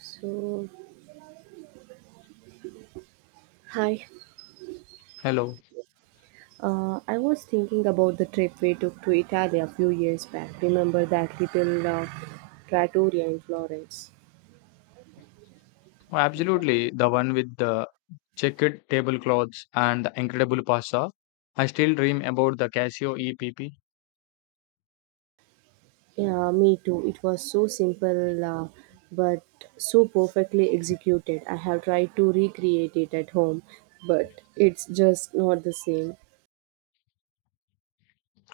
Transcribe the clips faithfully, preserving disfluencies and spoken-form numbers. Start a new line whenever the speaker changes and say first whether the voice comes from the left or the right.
right: So, hi.
left: Hello.
right: Uh, I was thinking about the trip we took to Italy a few years back. Remember that little uh, trattoria in Florence?
left: Oh, absolutely. The one with the checkered tablecloths and the incredible pasta. I still dream about the Casio E P P.
right: Yeah, me too. It was so simple, uh, but so perfectly executed. I have tried to recreate it at home, but it's just not the same.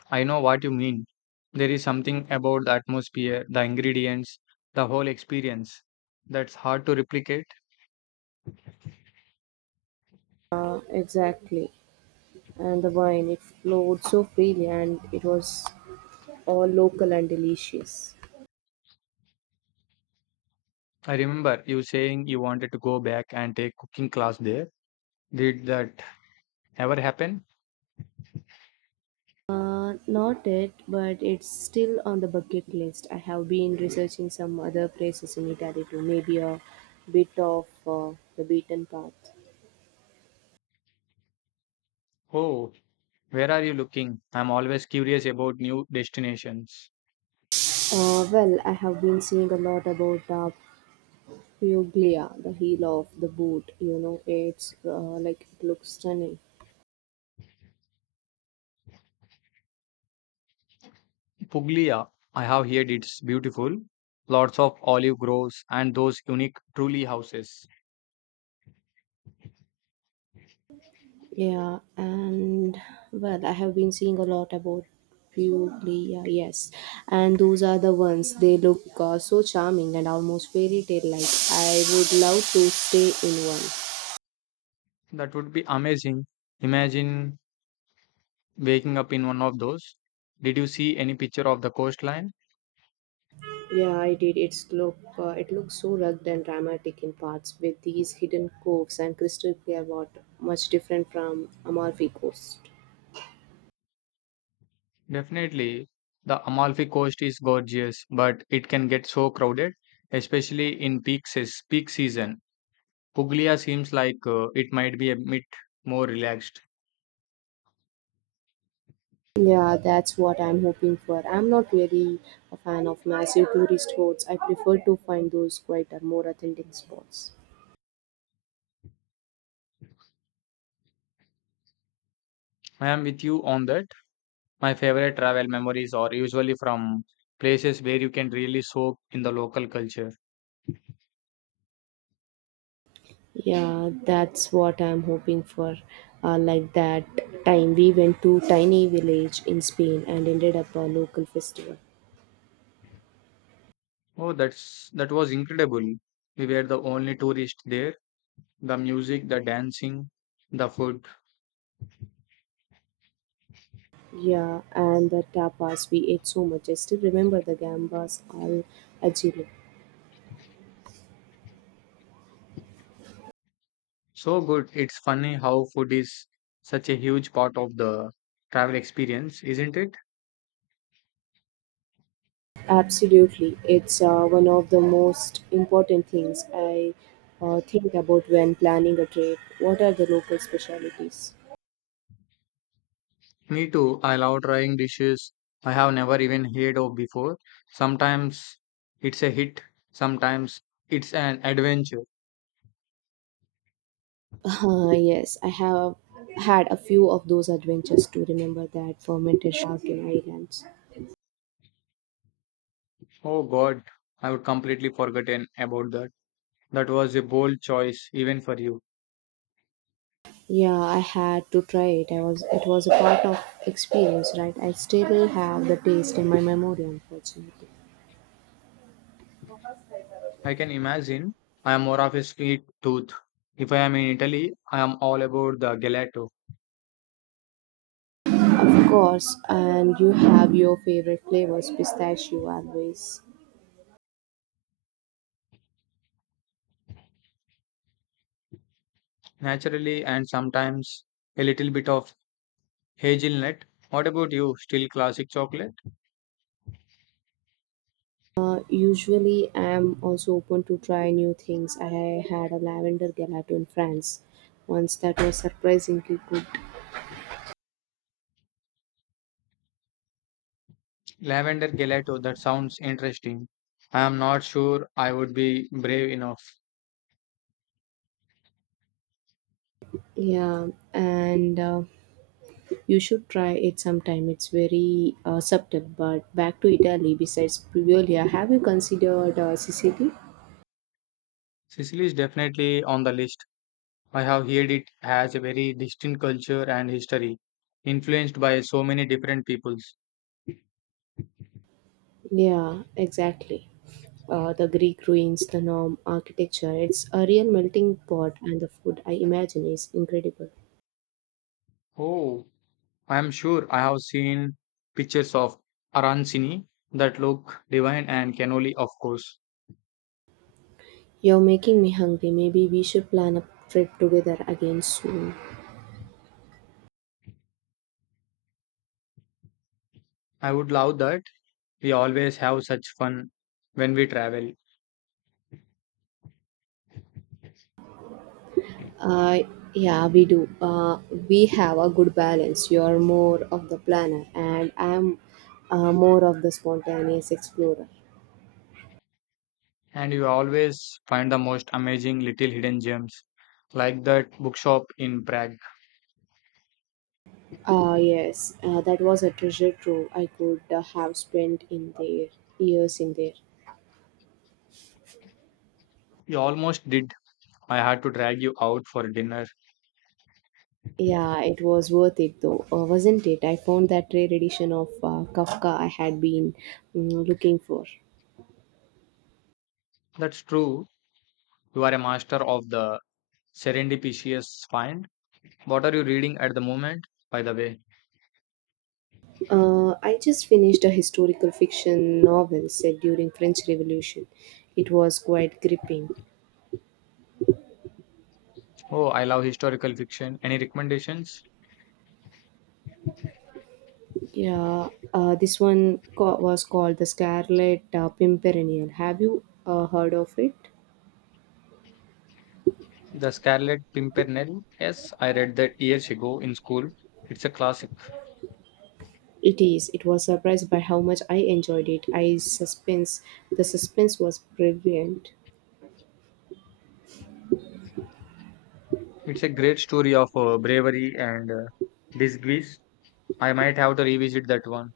left: I know what you mean. There is something about the atmosphere, the ingredients, the whole experience that's hard to replicate.
right: Uh, exactly. And the wine, it flowed so freely and it was all local and delicious.
left: I remember you saying you wanted to go back and take cooking class there. Did that ever happen?
right: Uh, not it, but it's still on the bucket list. I have been researching some other places in Italy too, maybe a bit of uh, the beaten path.
left: Oh, where are you looking? I'm always curious about new destinations.
right: Uh, well, I have been seeing a lot about uh, Puglia, the heel of the boot. You know, it's uh, like it looks stunning.
left: Puglia, I have heard it's beautiful. Lots of olive groves and those unique truly houses.
right: Yeah, and well, I have been seeing a lot about Puglia, yes, and those are the ones. They look uh, so charming and almost fairy tale like. I would love to stay in one.
left: That would be amazing. Imagine waking up in one of those. Did you see any picture of the coastline?
right: Yeah, I did. It's look uh, it looks so rugged and dramatic in parts with these hidden coves and crystal clear water, much different from Amalfi Coast.
left: Definitely. The Amalfi Coast is gorgeous, but it can get so crowded, especially in peak, seas peak season. Puglia seems like uh, it might be a bit more relaxed.
right: Yeah, that's what I'm hoping for. I'm not really a fan of massive tourist hoards. I prefer to find those quieter, more authentic spots.
left: I am with you on that. My favorite travel memories are usually from places where you can really soak in the local culture.
right: Yeah, that's what I'm hoping for. Uh, like that time we went to tiny village in Spain and ended up a local festival.
left: Oh, that's that was incredible. We were the only tourists there. The music, the dancing, the food.
right: Yeah, and the tapas we ate so much. I still remember the gambas al ajillo.
left: So good. It's funny how food is such a huge part of the travel experience, isn't it?
right: Absolutely. It's uh, one of the most important things I uh, think about when planning a trip. What are the local specialities?
left: Me too. I love trying dishes I have never even heard of before. Sometimes it's a hit, sometimes it's an adventure.
right: Uh, yes, I have had a few of those adventures to remember that fermented shark in islands.
left: Oh God, I would completely forgotten about that. That was a bold choice, even for you.
right: Yeah, I had to try it. I was It was a part of experience, right? I still have the taste in my memory, unfortunately.
left: I can imagine. I am more of a sweet tooth. If I am in Italy, I am all about the gelato,
right: Of course, and you have your favorite flavors, pistachio always.
left: naturally, and sometimes a little bit of hazelnut. What about you? Still classic chocolate?
right: Usually, I'm also open to try new things. I had a lavender gelato in France once that was surprisingly good.
left: Lavender gelato, that sounds interesting. I am not sure I would be brave enough.
right: Yeah, and uh, you should try it sometime. It's very uh, subtle. But back to Italy, besides Priviolia, have you considered uh, Sicily?
left: Sicily is definitely on the list. I have heard it has a very distinct culture and history, influenced by so many different peoples.
right: Yeah, exactly. Uh, the Greek ruins, the Norm architecture, it's a real melting pot, and the food I imagine is incredible.
left: Oh, I am sure I have seen pictures of Arancini that look divine and cannoli, of course.
right: You're making me hungry. Maybe we should plan a trip together again soon.
left: I would love that. We always have such fun when we travel,
right: Uh, yeah, we do. Uh, we have a good balance. You're more of the planner, and I'm uh, more of the spontaneous explorer.
left: and you always find the most amazing little hidden gems, like that bookshop in Prague.
right: Ah, yes, uh, that was a treasure trove I could uh, have spent in there, years in there.
left: You almost did. I had to drag you out for dinner.
right: Yeah, it was worth it though, uh, wasn't it? I found that rare edition of uh, Kafka I had been mm, looking for.
left: That's true. You are a master of the serendipitous find. What are you reading at the moment, by the way?
right: Uh, I just finished a historical fiction novel set during French Revolution. It was quite gripping.
left: Oh, I love historical fiction. Any recommendations?
right: Yeah, uh, this one co- was called The Scarlet uh, Pimpernel. Have you uh, heard of it?
left: The Scarlet Pimpernel. Yes, I read that years ago in school. It's a classic.
right: It is. It was surprised by how much I enjoyed it. I suspense. The suspense was brilliant.
left: It's a great story of uh, bravery and uh, disgrace. I might have to revisit that one.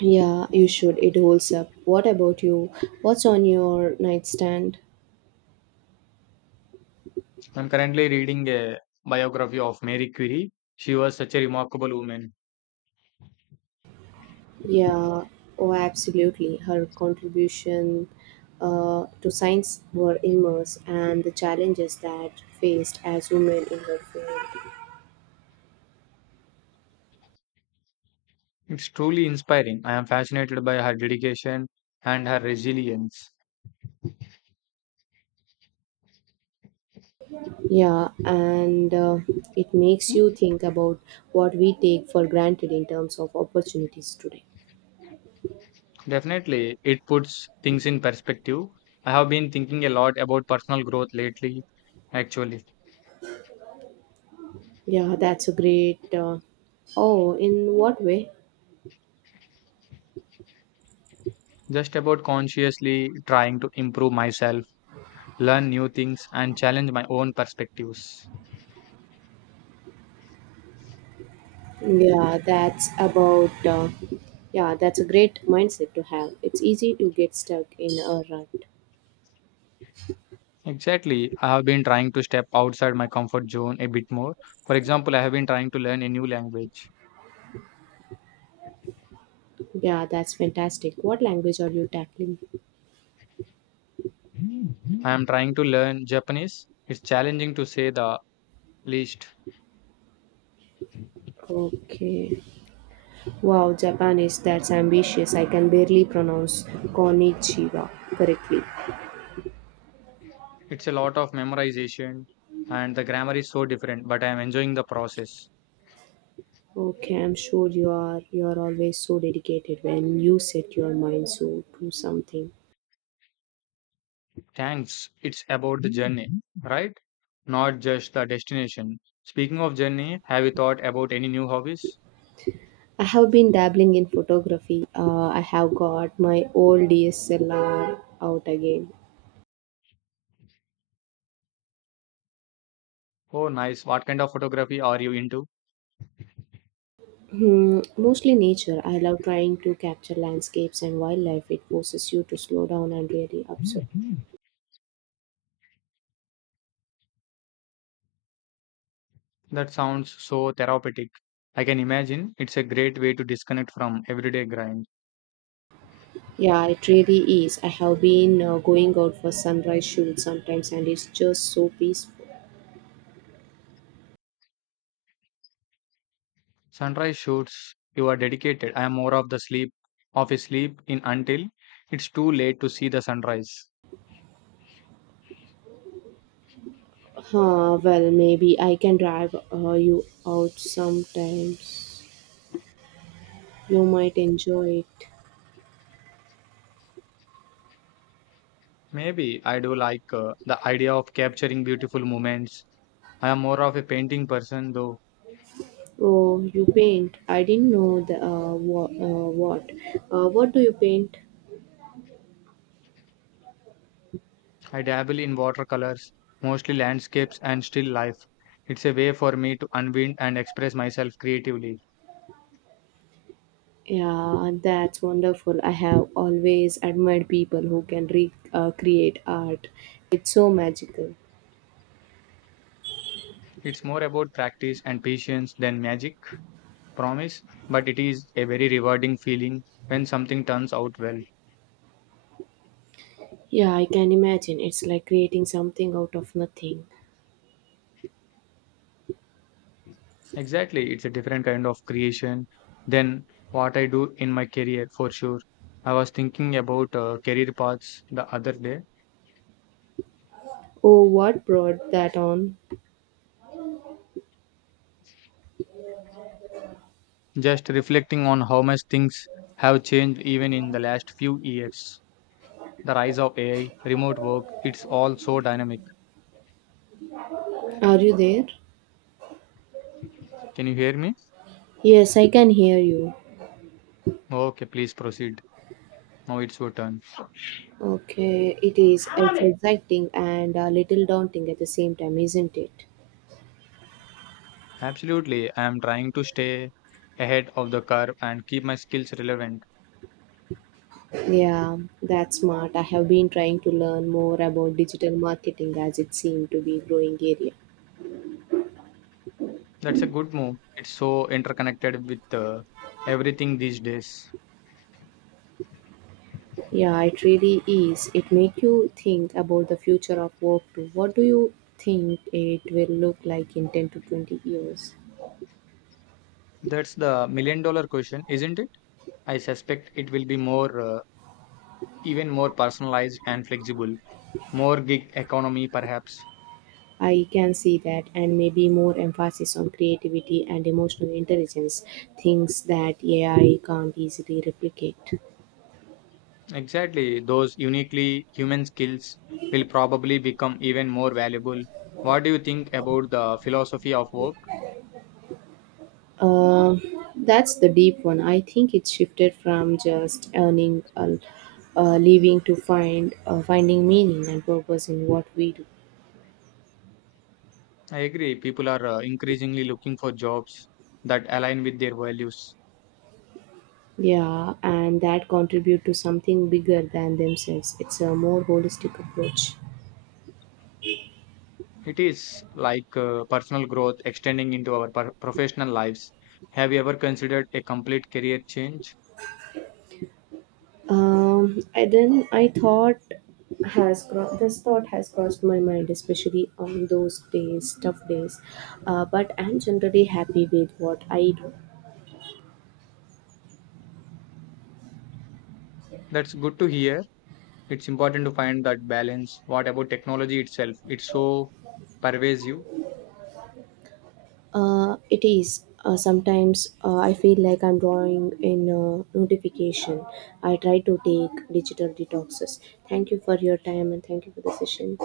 right: Yeah, you should. It holds up. What about you? What's on your nightstand?
left: I'm currently reading a biography of Mary Curie. She was such a remarkable woman.
right: Yeah, oh, absolutely. Her contribution uh, to science were immense, and the challenges that faced as women in her field.
left: It's truly inspiring. I am fascinated by her dedication and her resilience.
right: Yeah, and uh, it makes you think about what we take for granted in terms of opportunities today.
left: Definitely, it puts things in perspective. I have been thinking a lot about personal growth lately, actually.
right: Yeah, that's a great. Uh, oh, in what way?
left: Just about consciously trying to improve myself, learn new things, and challenge my own perspectives.
right: Yeah, that's about. Uh, yeah, that's a great mindset to have. It's easy to get stuck in a rut.
left: Exactly, I have been trying to step outside my comfort zone a bit more. For example, I have been trying to learn a new language.
right: Yeah, that's fantastic. What language are you tackling?
left: I am trying to learn Japanese. It's challenging to say the least.
right: Okay. Wow, Japanese, that's ambitious. I can barely pronounce konnichiwa correctly.
left: It's a lot of memorization, and the grammar is so different, but I am enjoying the process.
right: Okay, I'm sure you are you are always so dedicated when you set your mind so to something.
left: Thanks. It's about the journey, right? Not just the destination. Speaking of journey, have you thought about any new hobbies?
right: I have been dabbling in photography. Uh, I have got my old D S L R out again.
left: Oh, nice. What kind of photography are you into?
right: Hmm, mostly nature. I love trying to capture landscapes and wildlife. It forces you to slow down and really observe.
left: That sounds so therapeutic. I can imagine it's a great way to disconnect from everyday grind.
right: Yeah, it really is. I have been uh, going out for sunrise shoots sometimes, and it's just so peaceful.
left: Sunrise shoots, you are dedicated. I am more of the sleep, of a sleep in until it's too late to see the sunrise.
right: Huh, well, maybe I can drive uh, you out sometimes. You might enjoy it.
left: Maybe I do like uh, the idea of capturing beautiful moments. I am more of a painting person though.
right: Oh, you paint. I didn't know the, uh, what. Uh, what. Uh, what do you paint?
left: I dabble in watercolors, mostly landscapes and still life. It's a way for me to unwind and express myself creatively.
right: Yeah, that's wonderful. I have always admired people who can re- uh, create art. It's so magical.
left: It's more about practice and patience than magic, promise, but it is a very rewarding feeling when something turns out well.
right: Yeah, I can imagine. It's like creating something out of nothing.
left: Exactly, it's a different kind of creation than what I do in my career for sure. I was thinking about uh, career paths the other day,
right: Oh, what brought that on?
left: just reflecting on how much things have changed even in the last few years. The rise of A I, remote work, it's all so dynamic.
right: Are you there?
left: Can you hear me?
right: Yes, I can hear you.
left: Okay, please proceed. Now it's your turn.
right: Okay, it is. It's exciting and a little daunting at the same time, isn't it?
left: Absolutely. I am trying to stay ahead of the curve and keep my skills relevant.
right: Yeah, that's smart. I have been trying to learn more about digital marketing as it seemed to be a growing area.
left: That's a good move. It's so interconnected with uh, everything these days.
right: Yeah, it really is. It make you think about the future of work too. What do you think it will look like in ten to twenty years?
left: That's the million dollar question, isn't it? I suspect it will be more, uh, even more personalized and flexible, more gig economy perhaps.
right: I can see that, and maybe more emphasis on creativity and emotional intelligence, things that A I can't easily replicate.
left: Exactly, those uniquely human skills will probably become even more valuable. What do you think about the philosophy of work?
right: Uh, that's the deep one. I think it shifted from just earning a, a living to find uh, finding meaning and purpose in what we do.
left: I agree, people are uh, increasingly looking for jobs that align with their values.
right: Yeah, and that contribute to something bigger than themselves. It's a more holistic approach.
left: It is like uh, personal growth extending into our per- professional lives. Have you ever considered a complete career change?
right: Um, I then I thought has cro- This thought has crossed my mind, especially on those days, tough days. Uh, but I'm generally happy with what I do.
left: That's good to hear. It's important to find that balance. What about technology itself? It's so pervasive.
right: Uh, it is. Uh, sometimes uh, I feel like I'm drawing in a notification. I try to take digital detoxes. Thank you for your time and thank you for the session.